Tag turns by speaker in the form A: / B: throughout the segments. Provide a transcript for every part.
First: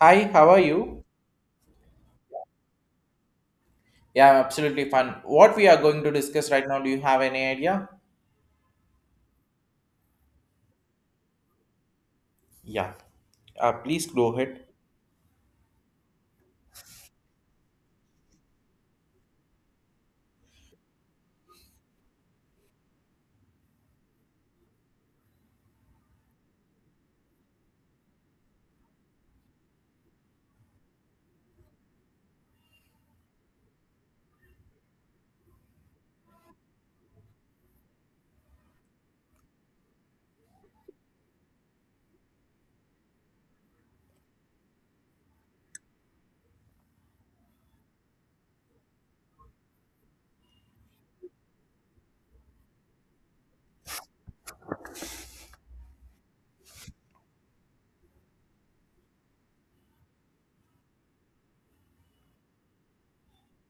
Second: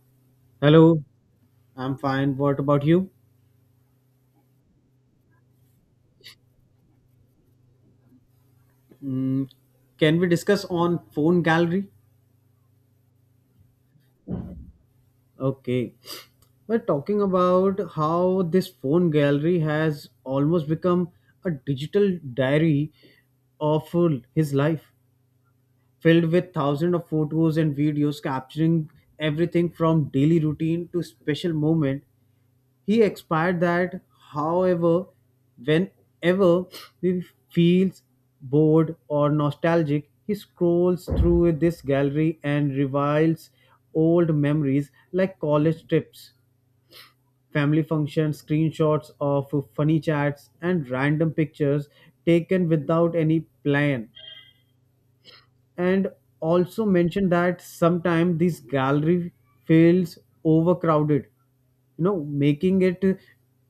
A: Hi, how are
B: Hello,
A: you?
B: I'm fine. What about you?
A: Yeah, I'm absolutely fine. What we are going to discuss right now, do you have any idea?
B: Mm, can we discuss on phone gallery?
A: Yeah, please go ahead.
B: Okay. We're talking about how this phone gallery has almost become a digital diary of his life, filled with thousands of photos and videos capturing everything from daily routine to special moment. He expired that, however, whenever he feels bored or nostalgic, he scrolls through this gallery and reviles old memories like college trips, family functions, screenshots of funny chats, and random pictures taken without any plan and also mentioned that sometimes this gallery feels overcrowded, making it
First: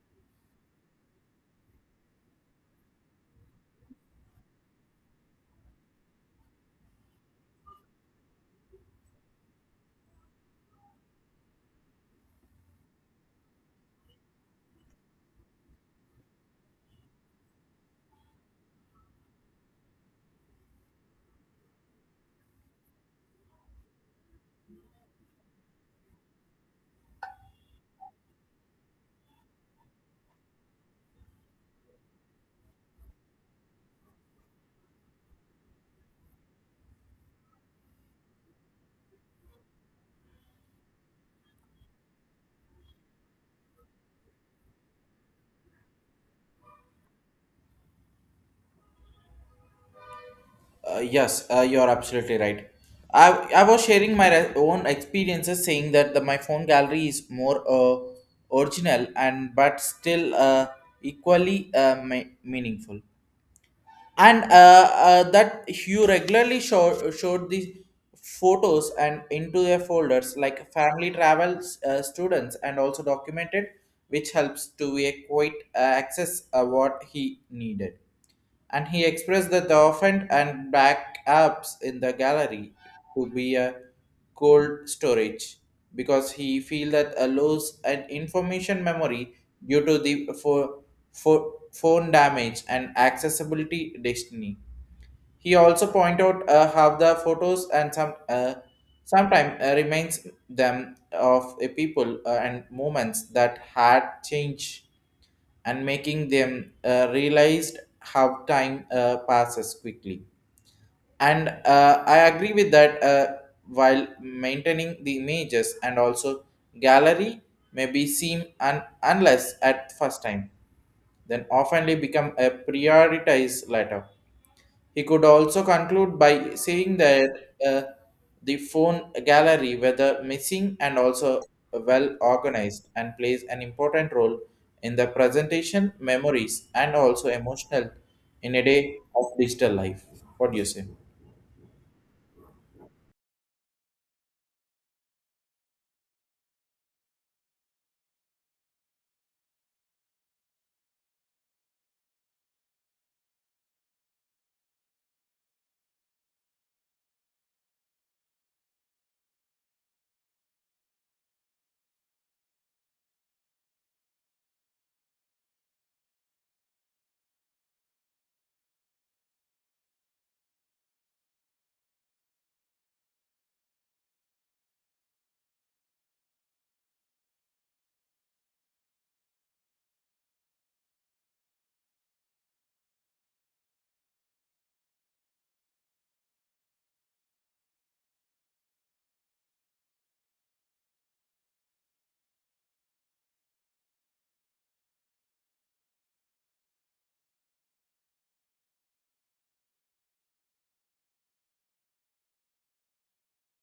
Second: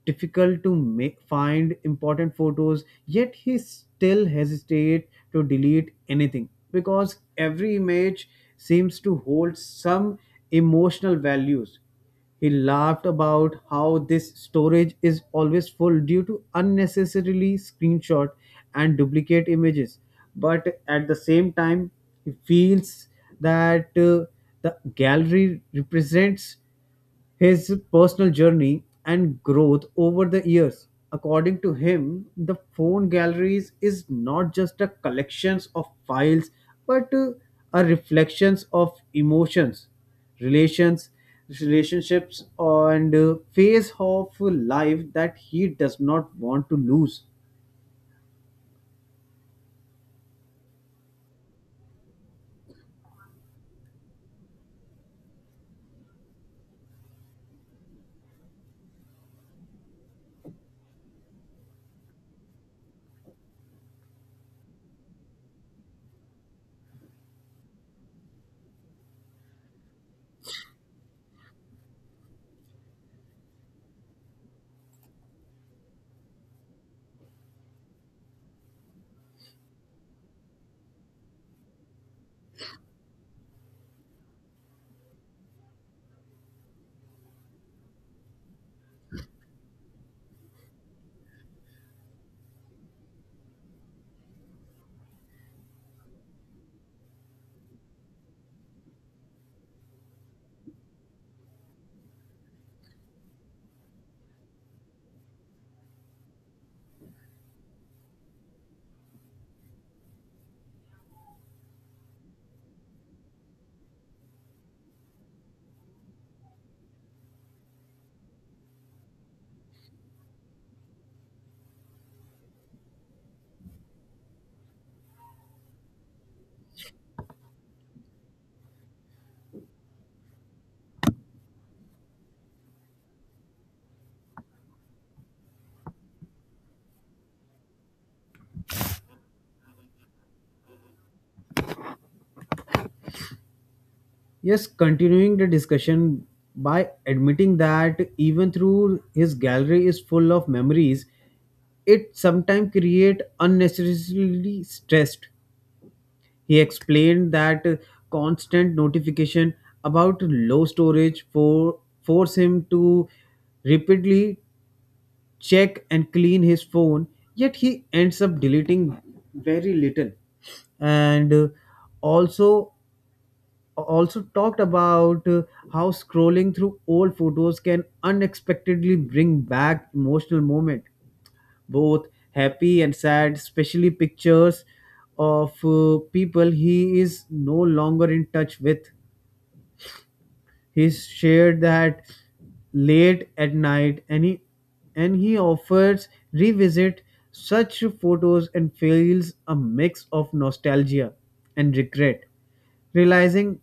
B: difficult to make, find important photos, yet he still hesitate to delete anything because every image seems to hold some emotional values. He laughed about how this storage is always full due to unnecessarily screenshot and duplicate images. But at the same time, he feels that the gallery represents his personal journey and growth over the years. According to him, the phone galleries is not just a collections of files but a reflections of emotions, relations, relationships and phase of life that he does not want to lose.
A: Yes, you're absolutely right. I was sharing my own experiences saying that my phone gallery is more original and but still equally meaningful. And that you regularly showed these photos and into their folders like family travels, students, and also documented, which helps to a quite access what he needed. And he expressed that the offend and back apps in the gallery to be a cold storage because he feel that a loss and information memory due to the phone damage and accessibility destiny. He also point out how the photos and some sometimes reminds them of a people and moments that had changed and making them realized how time passes quickly. And I agree with that. While maintaining the images and also gallery may be seen and unless at first time, then oftenly become a prioritized later. He could also conclude by saying that uh, the phone gallery, whether missing and also well organized, and plays an important role in the presentation, memories, and also emotional in a day of digital life. What do you say?
B: Yes, continuing the discussion by admitting that even through his gallery is full of memories, it sometimes create unnecessarily stressed. He explained that constant notification about low storage for force him to repeatedly check and clean his phone, yet he ends up deleting very little and also talked about how scrolling through old photos can unexpectedly bring back emotional moment, both happy and sad, especially pictures of people he is no longer in touch with. He shared that late at night and he offers revisit such photos and feels a mix of nostalgia and regret, realizing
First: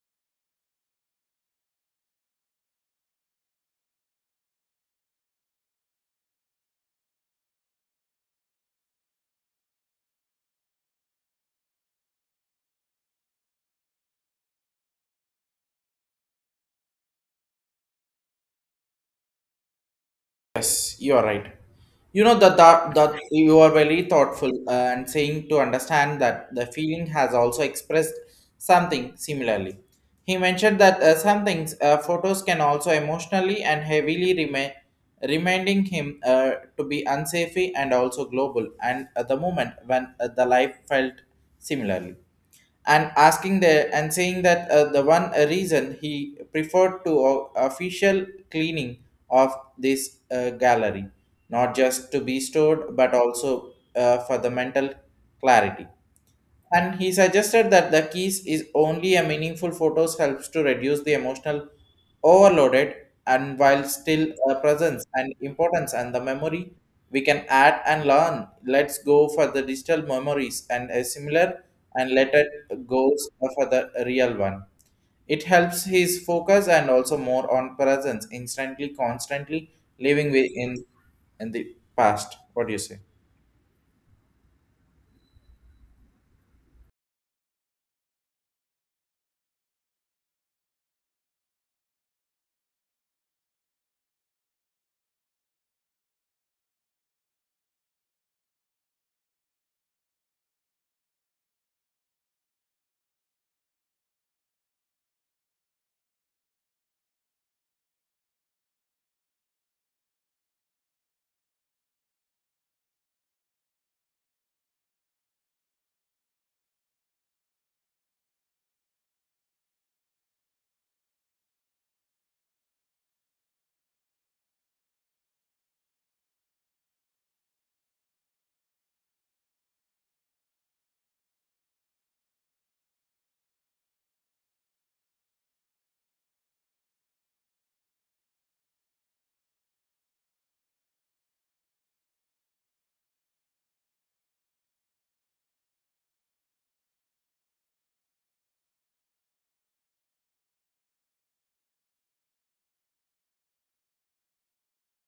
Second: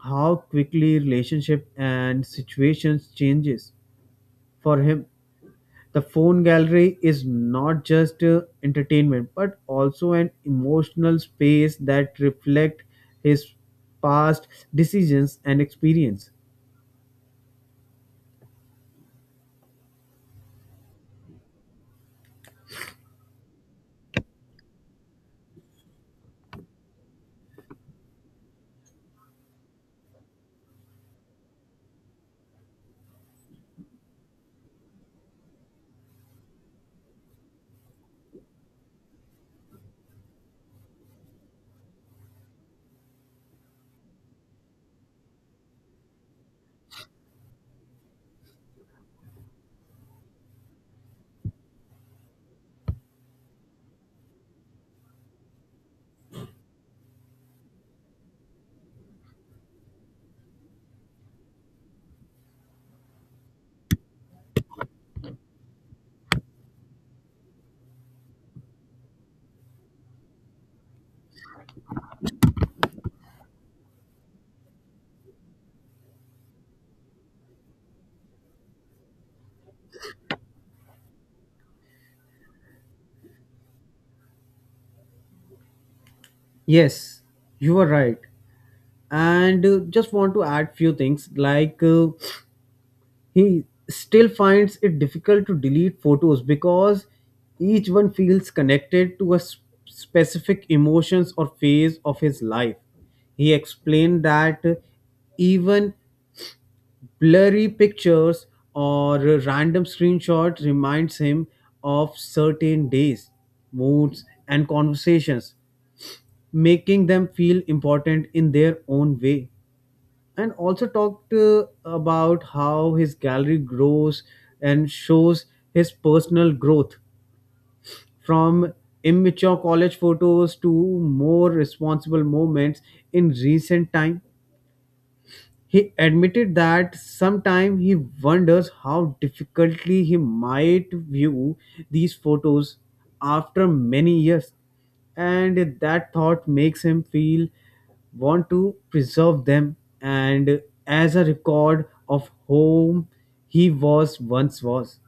B: how quickly relationship and situations changes for him. The phone gallery is not just entertainment but also an emotional space that reflect his past decisions and experience.
A: Yes, you are right. You know that you are very thoughtful and saying to understand that the feeling has also expressed something similarly. He mentioned that some things photos can also emotionally and heavily remain reminding him to be unsafe and also global and at the moment when the life felt similarly and asking the and saying that the one reason he preferred to official cleaning of this gallery not just to be stored but also for the mental clarity. And he suggested that the keys is only a meaningful photos helps to reduce the emotional overloaded and while still presence and importance and the memory we can add and learn. Let's go for the digital memories and a similar and let it goes for the real one. It helps his focus and also more on presence, instantly, constantly living in the past. What do you say?
B: Yes, you are right. And just want to add few things like he still finds it difficult to delete photos because each one feels connected to a specific emotions or phase of his life. He explained that even blurry pictures or random screenshots reminds him of certain days, moods and conversations, making them feel important in their own way and also talked about how his gallery grows and shows his personal growth from immature college photos to more responsible moments in recent time. He admitted that sometimes he wonders how difficultly he might view these photos after many years, and that thought makes him feel want to preserve them and as a record of whom he was once was.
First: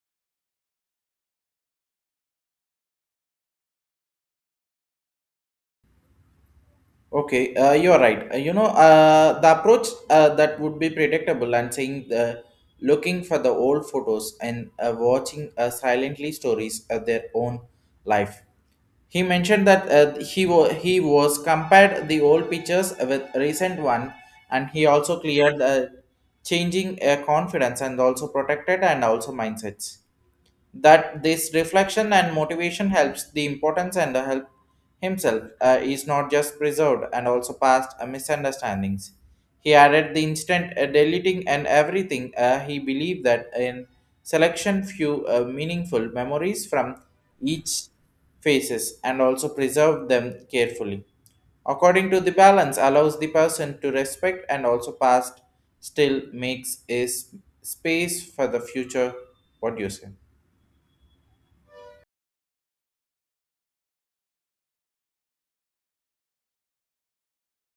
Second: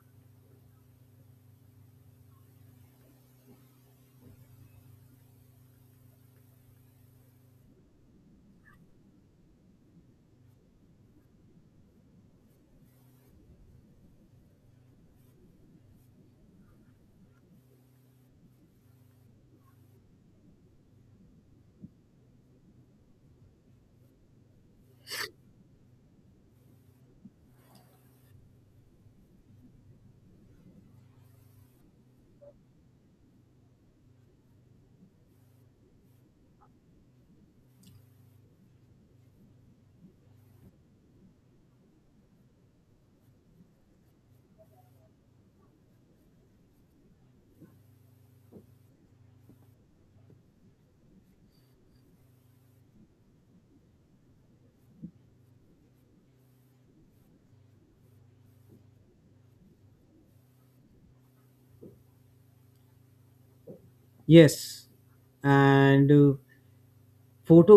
A: Okay, you're right. You know, the approach that would be predictable and saying the looking for the old photos and watching silently stories of their own life. He mentioned that he was compared the old pictures with recent one, and he also cleared changing confidence and also protected and also mindsets that this reflection and motivation helps the importance and the help himself is not just preserved and also past misunderstandings. He added the instant deleting and everything he believed that in selection few meaningful memories from each faces and also preserve them carefully according to the balance allows the person to respect and also past still makes a space for the future. What do you say?
B: Yes, and photo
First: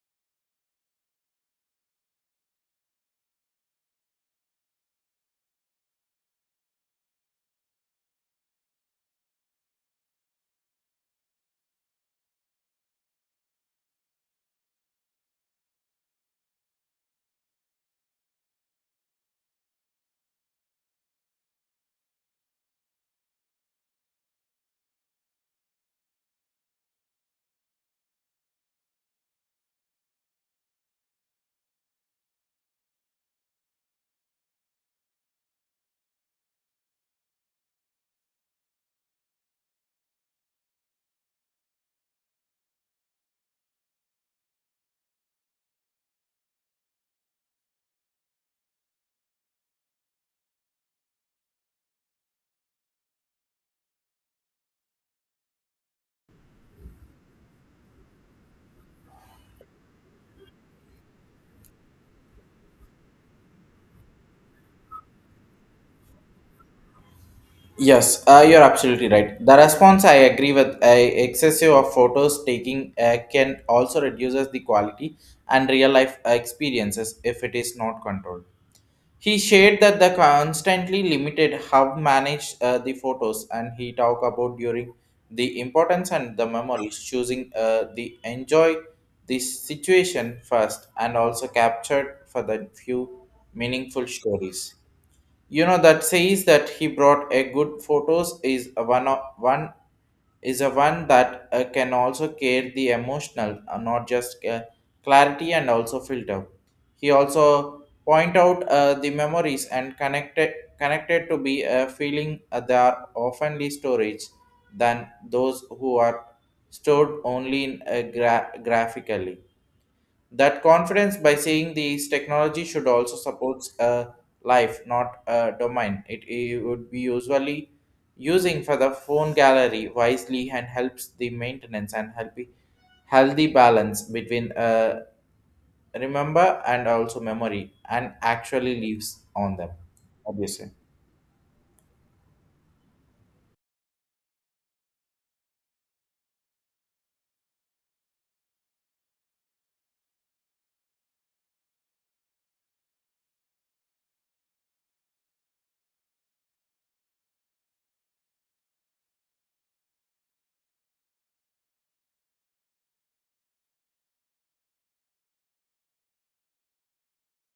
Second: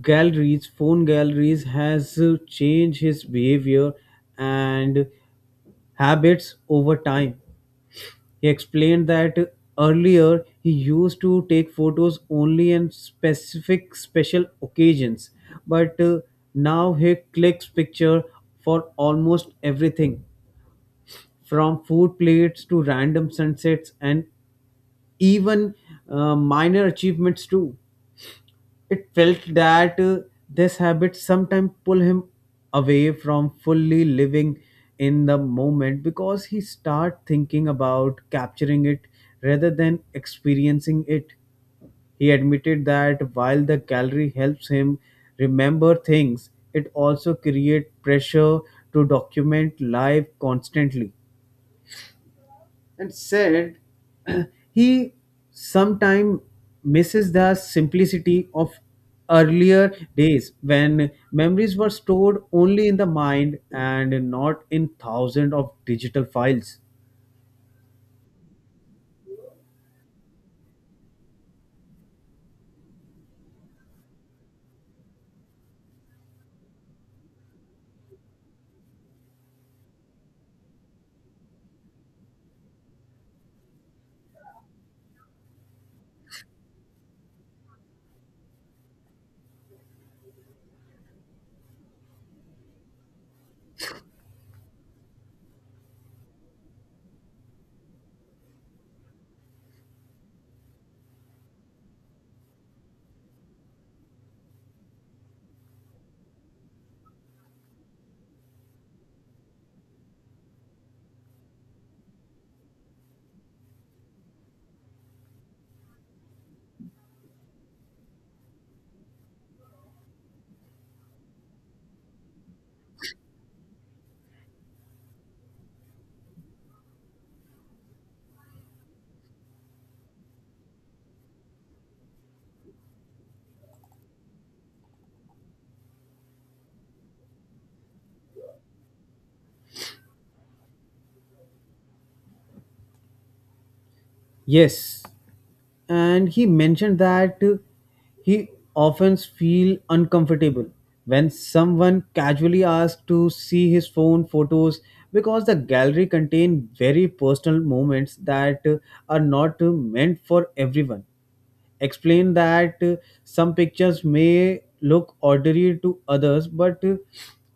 B: galleries phone galleries has changed his behavior and habits over time. He explained that earlier he used to take photos only on specific special occasions but now he clicks picture for almost everything, from food plates to random sunsets and even minor achievements too. It felt that this habit sometimes pull him away from fully living in the moment because he start thinking about capturing it rather than experiencing it. He admitted that while the gallery helps him remember things, it also creates pressure to document life constantly and said he sometimes misses the simplicity of earlier days when memories were stored only in the mind and not in thousands of digital files.
A: Yes, you're absolutely right. The response I agree with. A excessive of photos taking can also reduces the quality and real life experiences if it is not controlled. He shared that the constantly limited how managed the photos, and he talked about during the importance and the memories, choosing the enjoy the situation first, and also captured for the few meaningful stories. You know that says that he brought a good photos is a one that can also create the emotional, not just clarity and also filter. He also point out the memories and connected to be a feeling, they are oftenly storage than those who are stored only in graphically. That confidence by saying these technology should also support a life not a domain. It would be usually using for the phone gallery wisely and helps the maintenance and healthy balance between remember and also memory and actually lives on them obviously.
B: Yes, and he mentioned that he often feel uncomfortable when someone casually asks to see his phone photos because the gallery contain very personal moments that are not meant for everyone. Explain that some pictures may look ordinary to others but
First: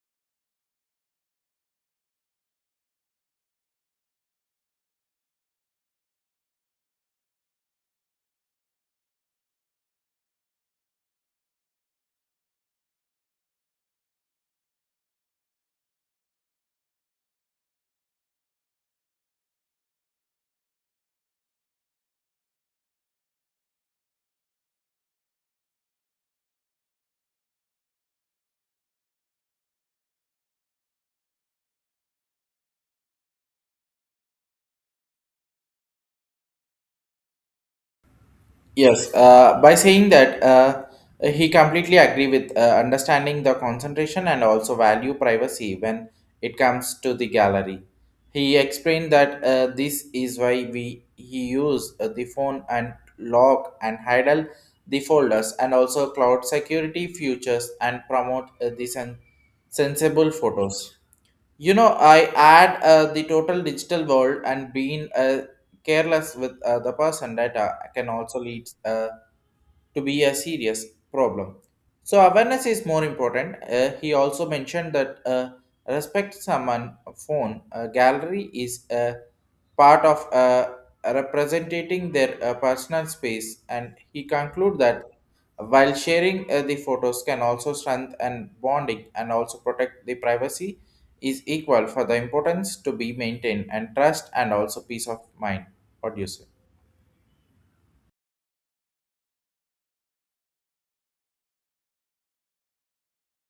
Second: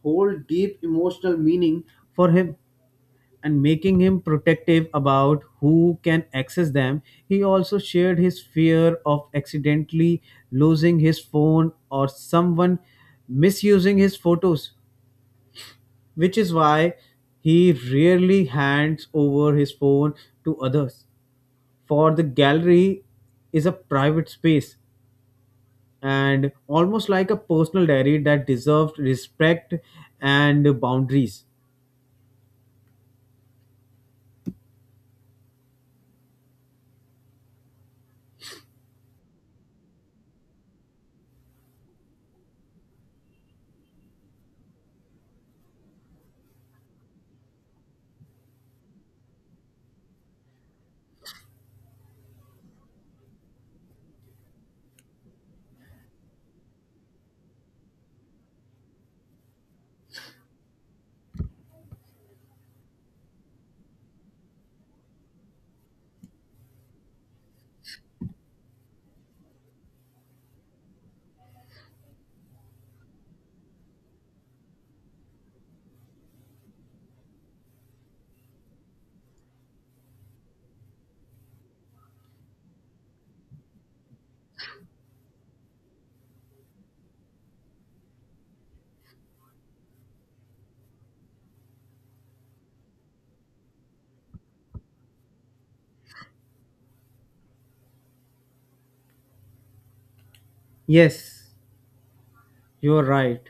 B: hold deep emotional meaning for him and making him protective about who can access them. He also shared his fear of accidentally losing his phone or someone misusing his photos, which is why he rarely hands over his phone to others. For the gallery is a private space and almost like a personal diary that deserves respect and boundaries.
A: Yes, by saying that, he completely agree with understanding the concentration and also value privacy when it comes to the gallery. He explained that this is why we he use the phone and lock and hide the folders and also cloud security features and promote the sensible photos. You know, I add the total digital world and being careless with the person data can also lead to be a serious problem. So awareness is more important. He also mentioned that respect someone phone gallery is a part of representing their personal space, and he concluded that while sharing the photos can also strengthen bonding and also protect the privacy is equal for the importance to be maintained and trust and also peace of mind. What do you say?
B: Yes, you're right.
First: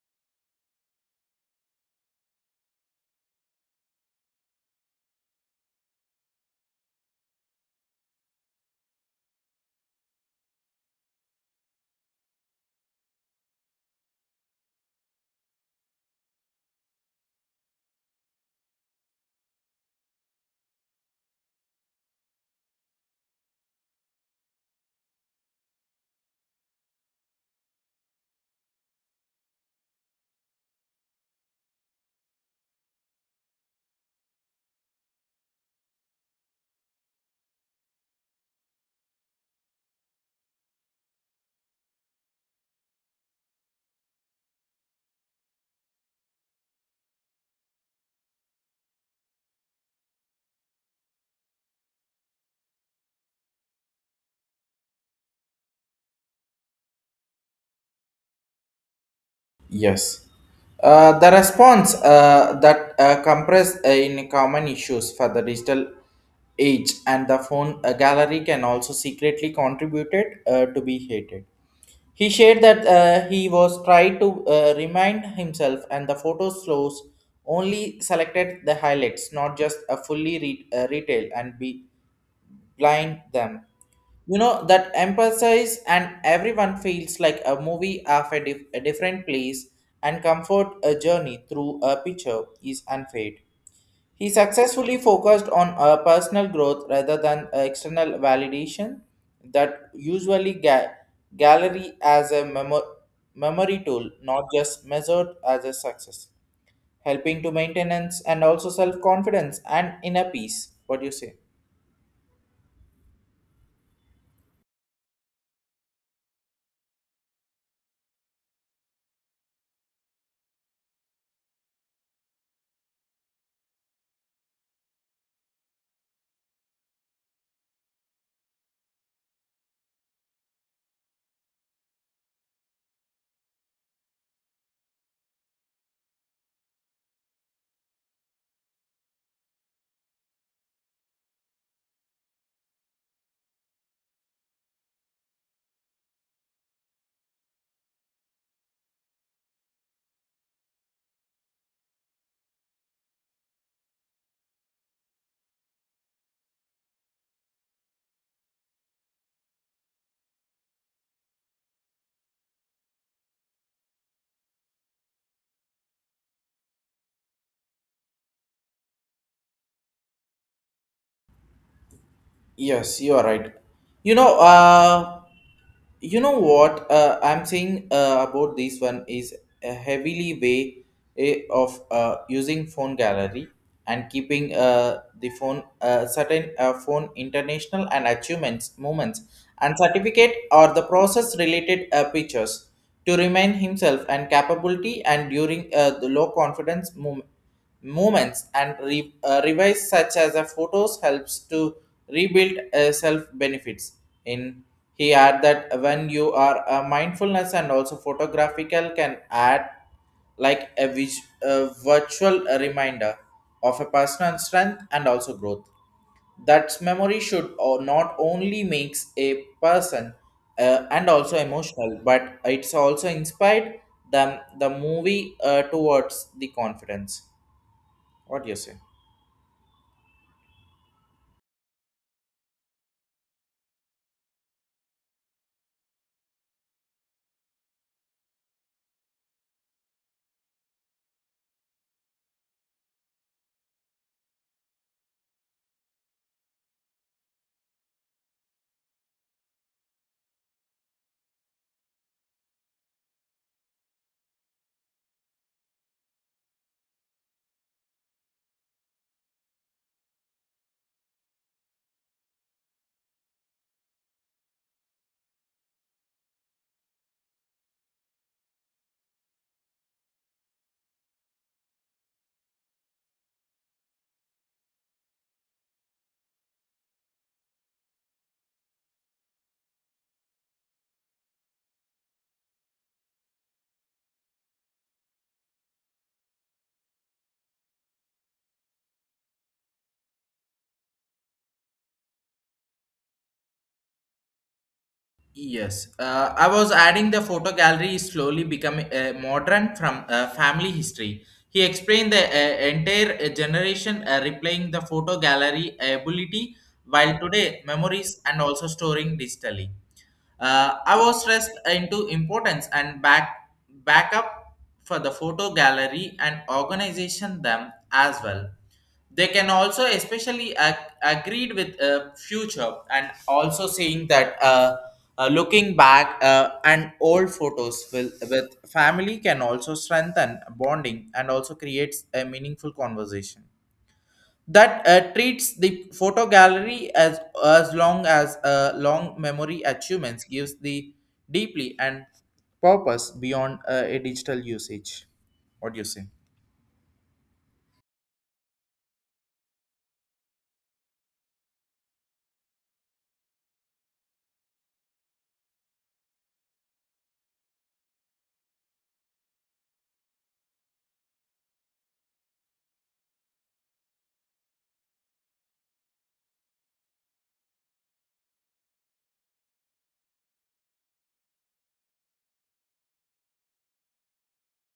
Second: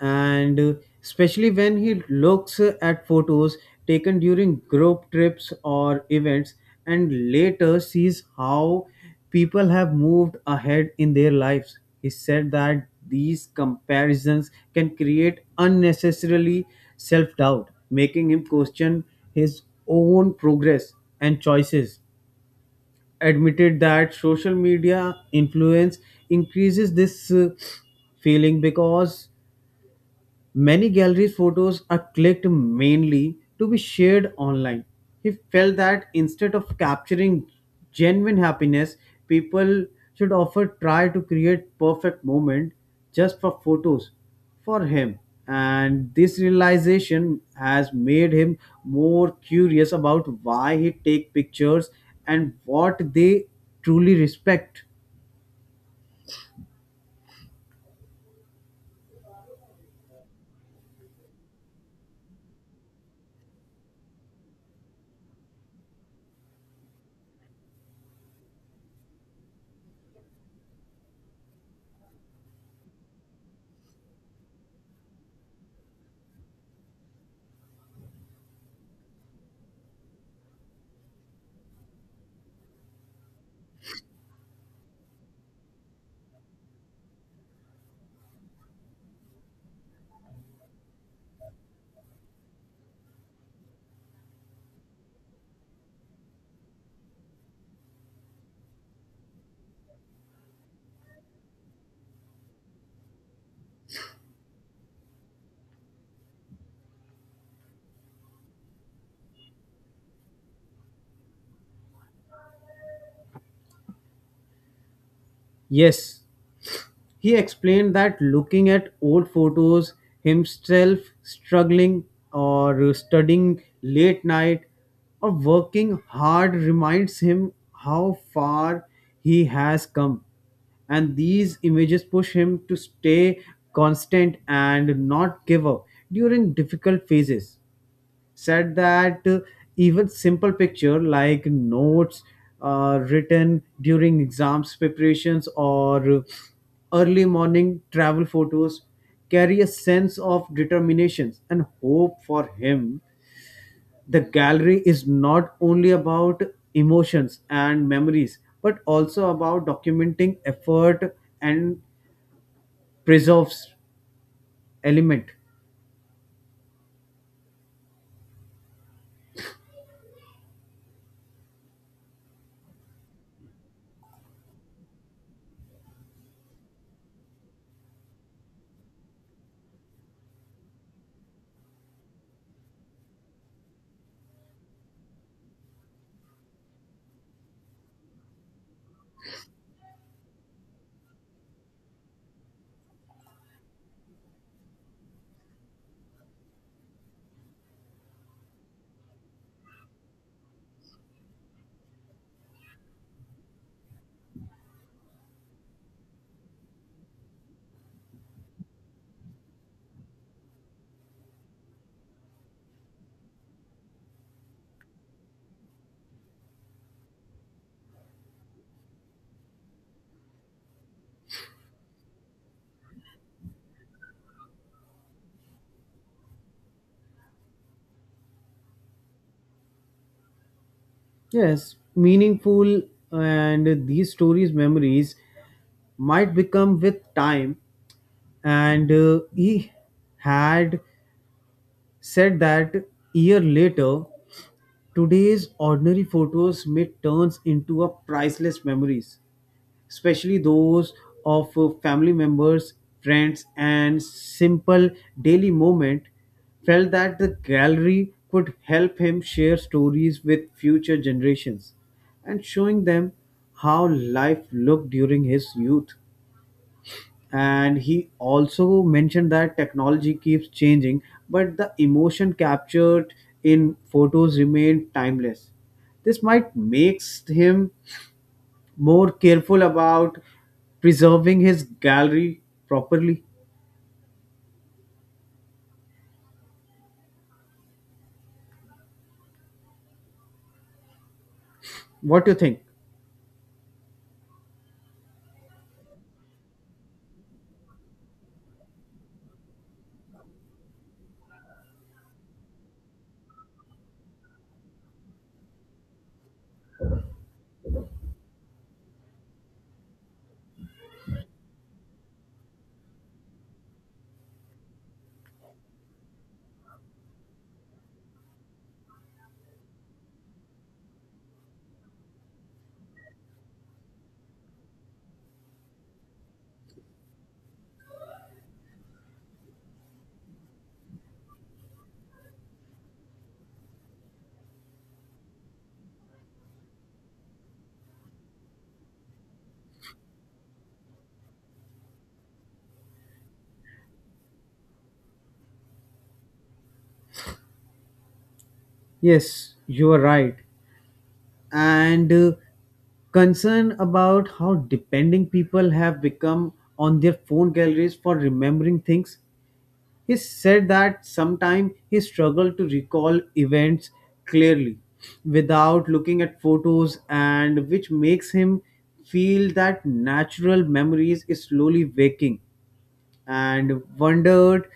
B: And especially when he looks at photos taken during group trips or events and later sees how people have moved ahead in their lives. He said that these comparisons can create unnecessarily self doubt, making him question his own progress and choices. Admitted that social media influence increases this feeling because many galleries' photos are clicked mainly to be shared online. He felt that instead of capturing genuine happiness, people should often try to create perfect moment just for photos for him. And this realization has made him more curious about why he take pictures and what they truly respect.
A: Yes. The response that compress in common issues for the digital age and the phone gallery can also secretly contributed to be hated. He shared that he was tried to remind himself and the photo slows only selected the highlights, not just a fully retail and be blind them. You know, that emphasize and everyone feels like a movie of a different place and comfort a journey through a picture is unfade. He successfully focused on a personal growth rather than external validation that usually gallery as a memory tool, not just measured as a success, helping to maintenance and also self-confidence and inner peace. What do you say?
B: Yes, he explained that looking at old photos, himself struggling or studying late night or working hard reminds him how far he has come. And these images push him to stay constant and not give up during difficult phases. Said that even simple picture like notes written during exams preparations or early morning travel photos carry a sense of determination and hope for him. The gallery is not only about emotions and memories but also about documenting effort and preserves element.
A: Yes, you are right. You know, uh, you know what I'm saying about this one is a heavily way of using phone gallery and keeping the phone certain phone international and achievements moments and certificate or the process related pictures to remind himself and capability and during the low confidence moment movements and revise such as a photos helps to rebuild self benefits in. He add that when you are a mindfulness and also photographical can add like a virtual reminder of a personal strength and also growth that memory should not only makes a person and also emotional but it's also inspired them the movie towards the confidence. What do you say?
B: Yes, meaningful, and these stories, memories might become with time. And he had said that year later, today's ordinary photos may turns into a priceless memories, especially those of family members, friends, and simple daily moment. Felt that the gallery could help him share stories with future generations and showing them how life looked during his youth. And he also mentioned that technology keeps changing, but the emotion captured in photos remain timeless. This might makes him more careful about preserving his gallery properly. What do you think?
A: Yes, I was adding the photo gallery is slowly becoming modern from family history. He explained the entire generation replaying the photo gallery ability while today memories and also storing digitally. I was stressed into importance and backup for the photo gallery and organization them as well. They can also especially agreed with future and also saying that looking back and old photos will, with family can also strengthen bonding and also creates a meaningful conversation that treats the photo gallery as as long as long memory achievements gives the deeply and purpose beyond a digital usage. What do you say?
B: Yes, you are right. And concern about how depending people have become on their phone galleries for remembering things. He said that sometimes he struggled to recall events clearly without looking at photos, and which makes him feel that natural memories is slowly waking and wondered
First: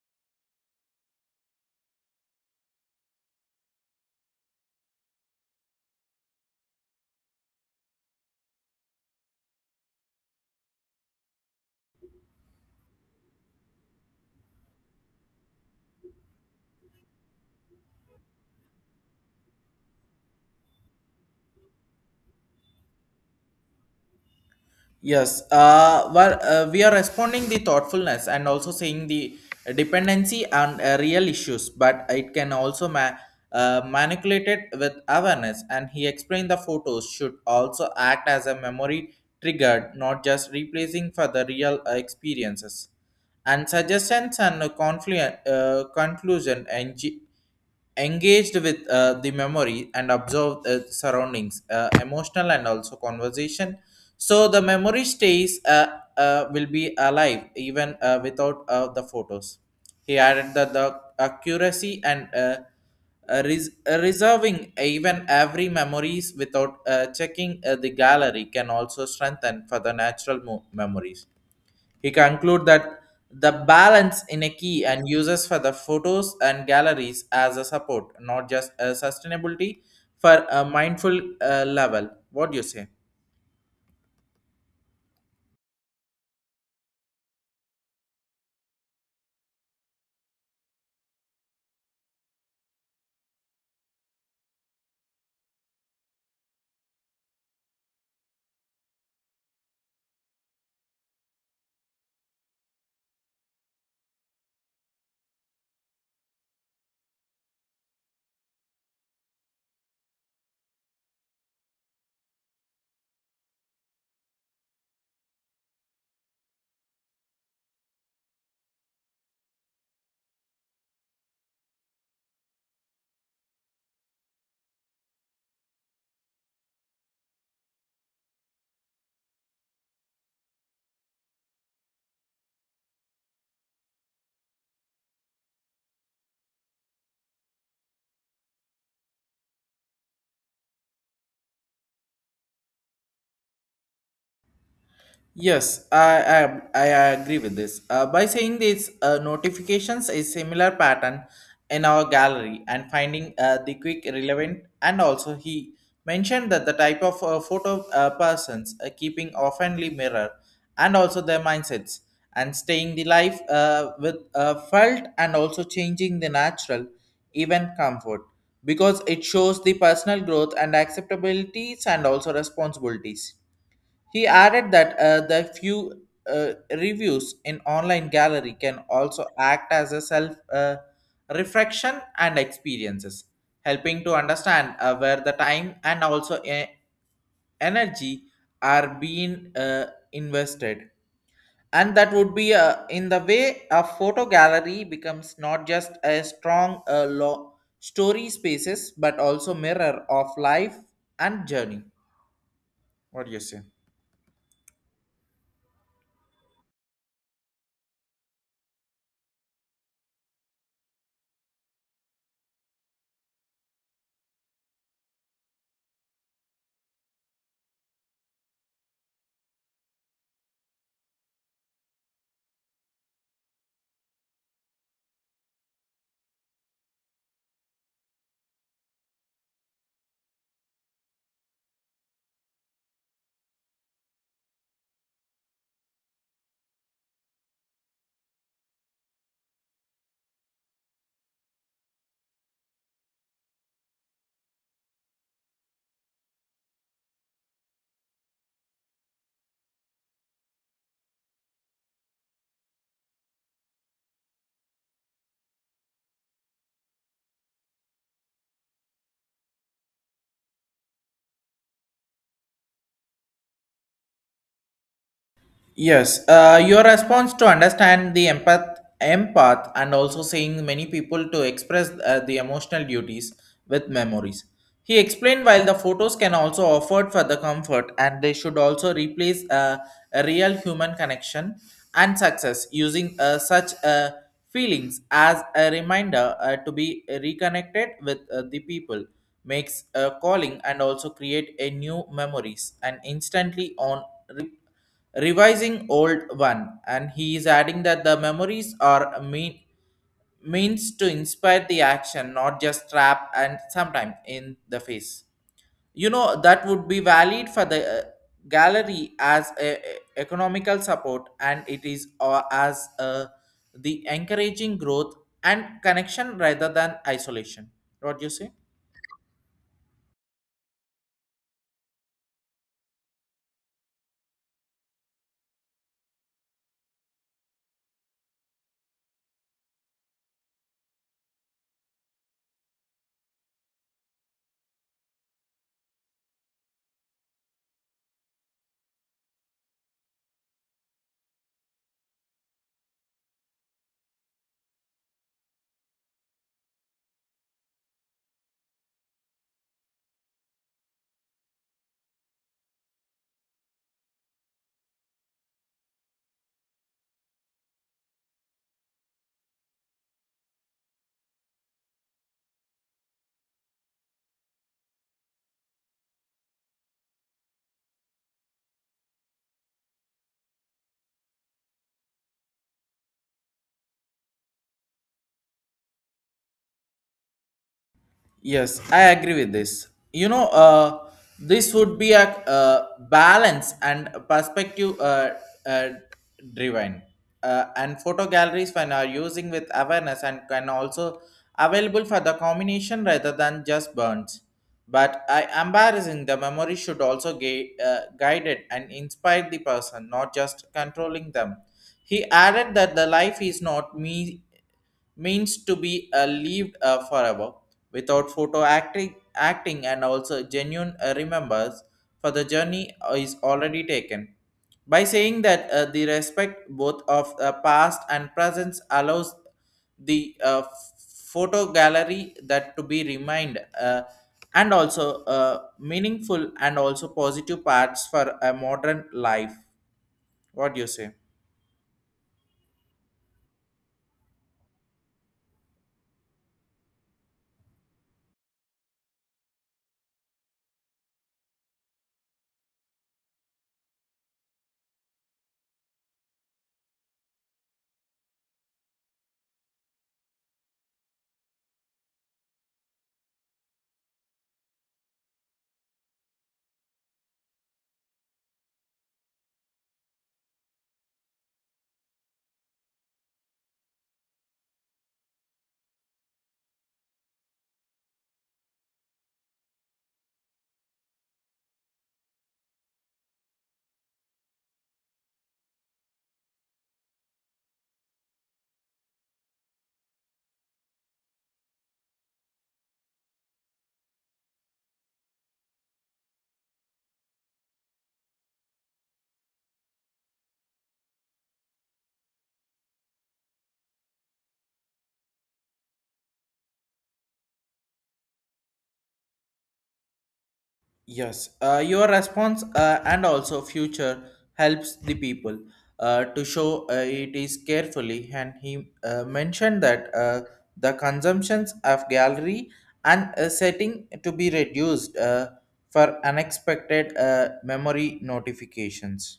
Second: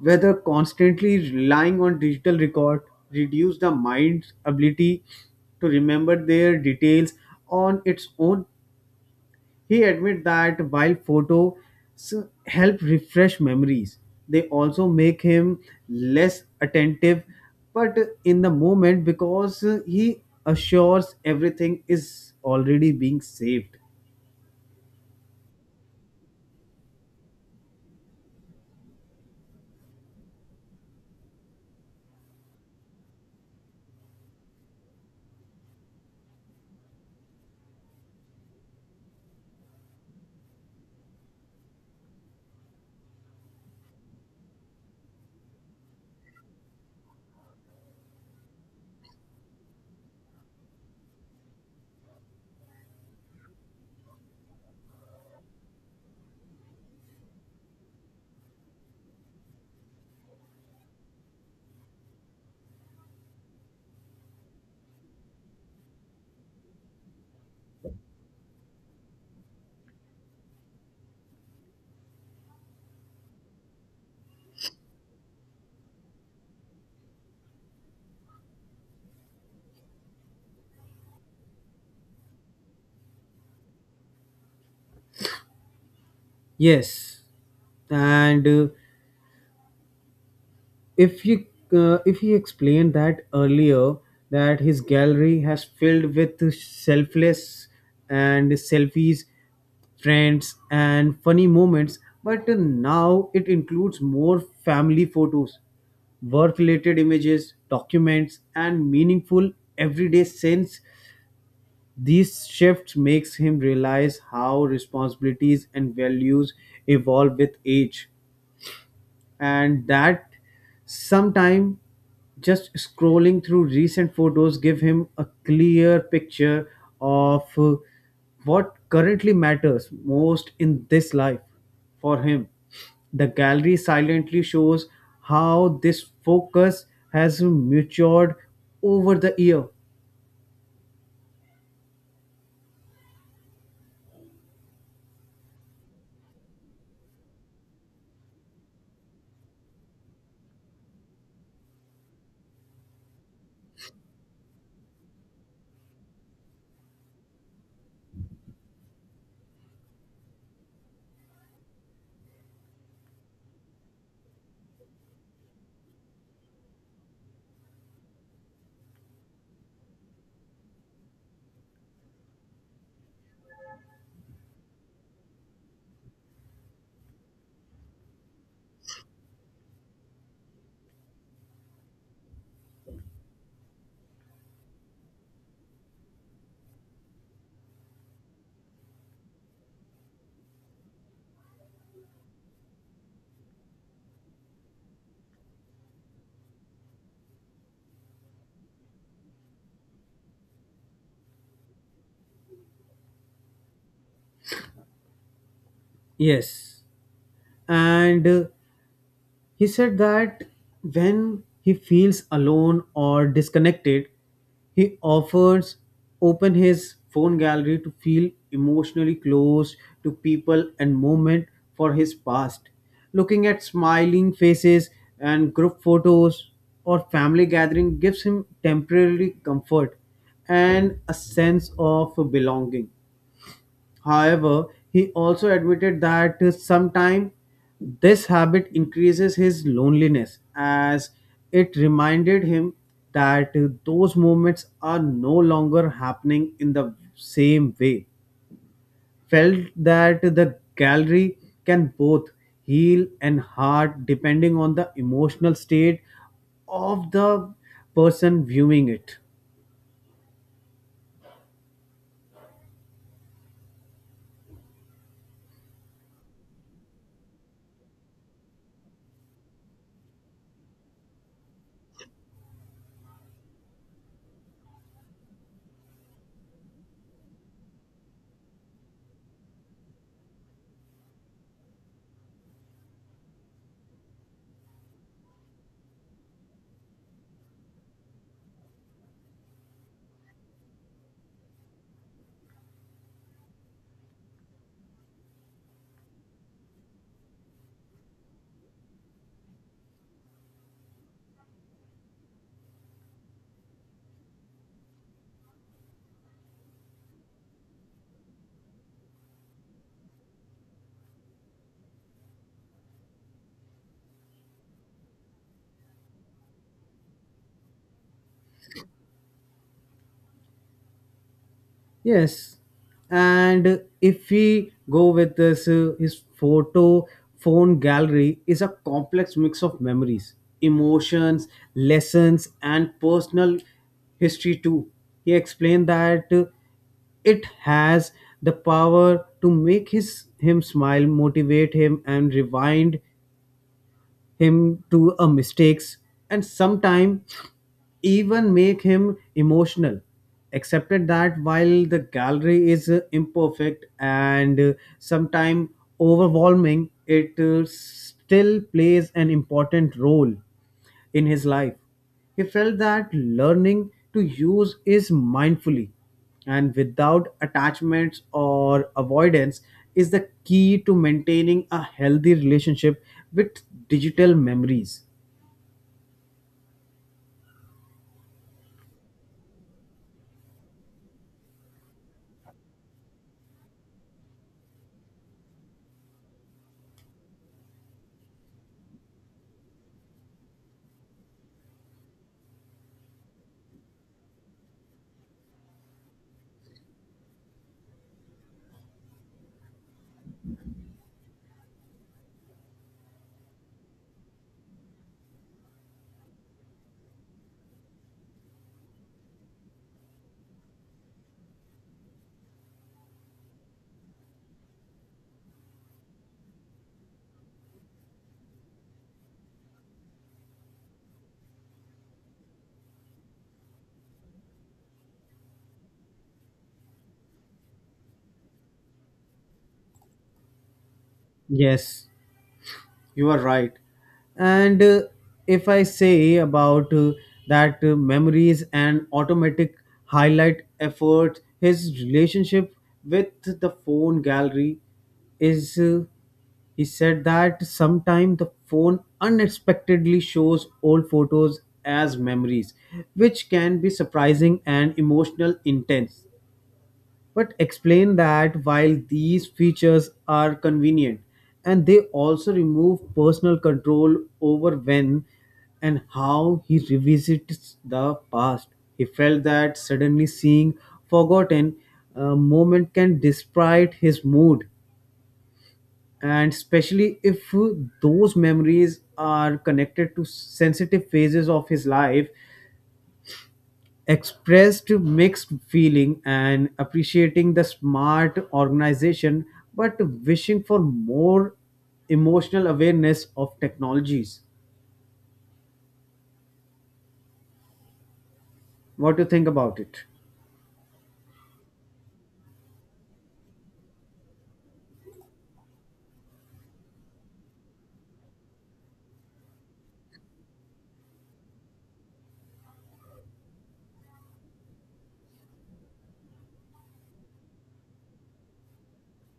B: whether constantly relying on digital record reduced the mind's ability to remember their details on its own. He admitted that while photos help refresh memories, they also make him less attentive, but in the moment because he assures everything is already being saved.
A: Yes, well, we are responding the thoughtfulness and also saying the dependency and real issues, but it can also manipulate it with awareness. And he explained the photos should also act as a memory triggered, not just replacing for the real experiences. And suggestions and conclusion engaged with the memory and observe the surroundings emotional and also conversation so the memory stays will be alive even without the photos. He added that the accuracy and reserving even every memories without checking the gallery can also strengthen for the natural memories. He conclude that the balance in a key and uses for the photos and galleries as a support, not just a sustainability for a mindful level. What do you say?
B: Yes, and if he if he explained that earlier that his gallery has filled with selfless and selfies, friends and funny moments, but now it includes more family photos, work related images, documents and meaningful everyday sense. These shifts makes him realize how responsibilities and values evolve with age, and that sometime just scrolling through recent photos give him a clear picture of what currently matters most in this life for him. The gallery silently shows how this focus has matured over the year.
A: Yes, I agree with this. By saying these notifications, a similar pattern in our gallery and finding the quick relevant, and also he mentioned that the type of photo persons keeping oftenly mirror, and also their mindsets and staying the life with felt and also changing the natural, even comfort, because it shows the personal growth and acceptabilities and also responsibilities. He added that the few reviews in online gallery can also act as a self reflection and experiences, helping to understand where the time and also energy are being invested. And that would be in the way a photo gallery becomes not just a strong story spaces, but also mirror of life and journey. What do you say?
B: Yes, and he said that when he feels alone or disconnected, he offers open his phone gallery to feel emotionally close to people and moment for his past. Looking at smiling faces and group photos or family gathering gives him temporary comfort and a sense of belonging. However, he also admitted that sometimes this habit increases his loneliness as it reminded him that those moments are no longer happening in the same way. Felt that the gallery can both heal and hurt depending on the emotional state of the person viewing it.
A: Yes, your response to understand the and also saying many people to express the emotional duties with memories. He explained while the photos can also offered for the comfort, and they should also replace a real human connection and success using such feelings as a reminder to be reconnected with the people makes a calling and also create a new memories and instantly on revising old one, and he is adding that the memories are means to inspire the action, not just trap and sometime in the face. You know that would be valid for the gallery as economical support, and it is as the encouraging growth and connection rather than isolation. What do you say?
B: Yes, and if we go with this, his photo phone gallery is a complex mix of memories, emotions, lessons, and personal history too. He explained that it has the power to make his him smile, motivate him, and rewind him to a mistakes and sometimes even make him emotional. Accepted that while the gallery is imperfect and sometimes overwhelming, it still plays an important role in his life. He felt that learning to use is mindfully and without attachments or avoidance is the key to maintaining a healthy relationship with digital memories.
A: Yes, I agree with this. You know, this would be a balance and perspective, uh, driven. And photo galleries when are using with awareness and can also available for the combination rather than just burns. But I embarrassing the memory should also guide it and inspire the person, not just controlling them. He added that the life is not me means to be lived forever without photo acting and also genuine remembers for the journey is already taken. By saying that the respect both of past and presence allows the photo gallery that to be remind and also meaningful and also positive parts for a modern life. What do you say?
B: Yes, you are right. And if I say about that memories and automatic highlight effort, his relationship with the phone gallery is, he said that sometimes the phone unexpectedly shows old photos as memories, which can be surprising and emotional intense. But explain that while these features are convenient, and they also remove personal control over when and how he revisits the past, he felt that suddenly seeing forgotten moment can despite his mood, and especially if those memories are connected to sensitive phases of his life. Expressed mixed feeling and appreciating the smart organization but wishing for more emotional awareness of technologies. What do you think about it?
A: Yes, your response and also future helps the people to show it is carefully. And he mentioned that the consumptions of gallery and setting to be reduced for unexpected memory notifications.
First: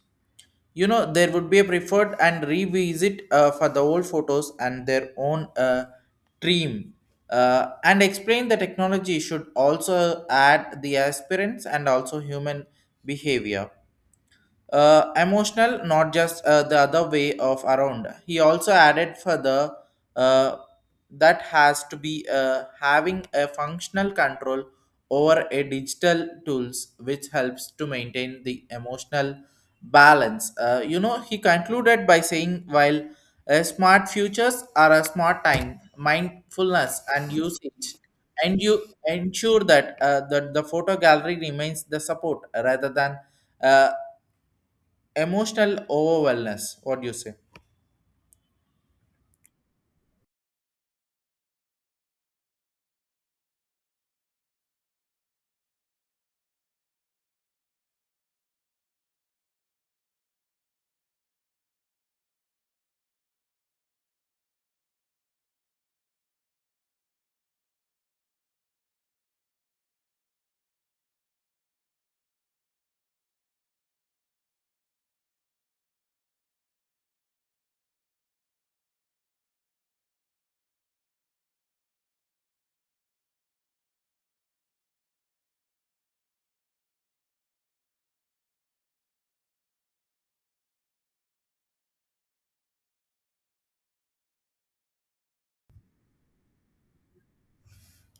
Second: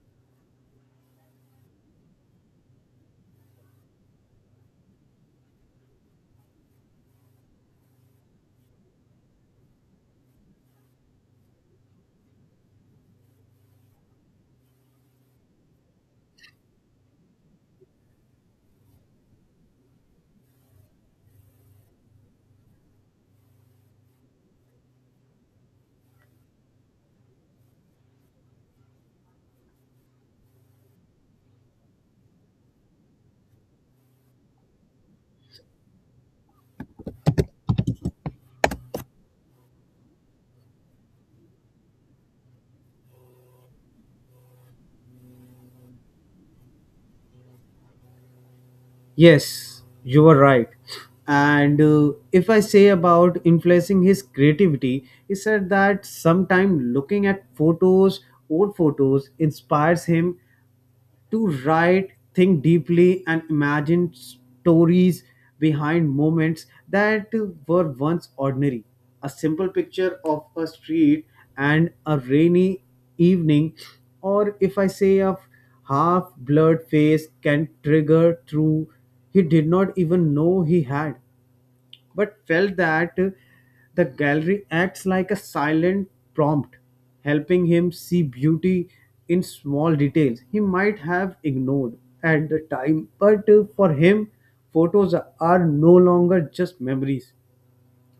A: You know, there would be a preferred and revisit for the old photos and their own dream, and explain the technology should also add the aspirants and also human behavior, emotional, not just the other way of around. He also added further uh, that has to be having a functional control over a digital tools which helps to maintain the emotional balance. You know, he concluded by saying while a smart futures are a smart time mindfulness and usage, and you ensure that the photo gallery remains the support rather than uh, emotional overwhelmness. What do you say?
B: Yes, you were right. And if I say about influencing his creativity, he said that sometime looking at photos old photos inspires him to write, think deeply, and imagine stories behind moments that were once ordinary. A simple picture of a street and a rainy evening, or if I say a half blurred face, can trigger through he did not even know he had. But felt that the gallery acts like a silent prompt, helping him see beauty in small details he might have ignored at the time. But for him, photos are no longer just memories,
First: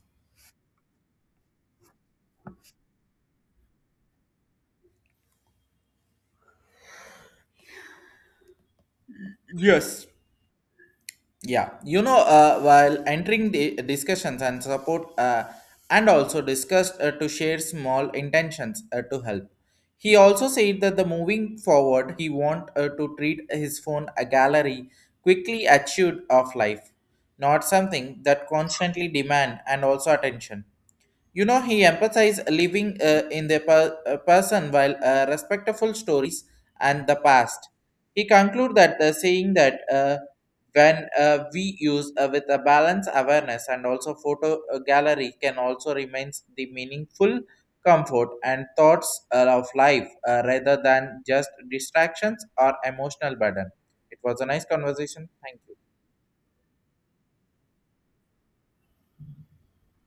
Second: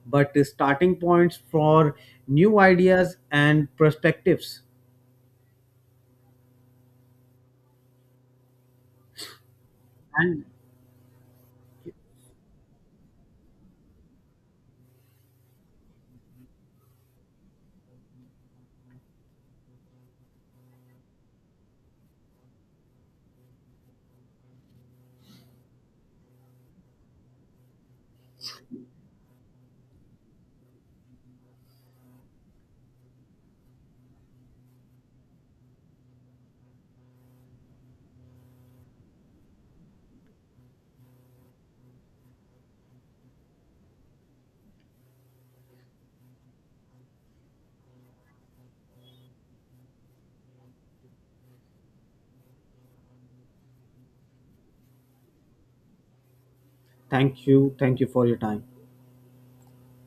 B: but starting points for new ideas and perspectives.
A: Yes.
B: And
A: Yeah, you know, while entering the discussions and support, and also discussed to share small intentions to help. He also said that the moving forward, he want to treat his phone a gallery quickly achieved of life, not something that constantly demand and also attention. You know, he empathized living in the person while respectful stories and the past. He concluded that the saying that when we use with a balance awareness and also photo gallery can also remains the meaningful comfort and thoughts of life rather than just distractions or emotional burden. It was a nice conversation. Thank you.
B: thank you for your time.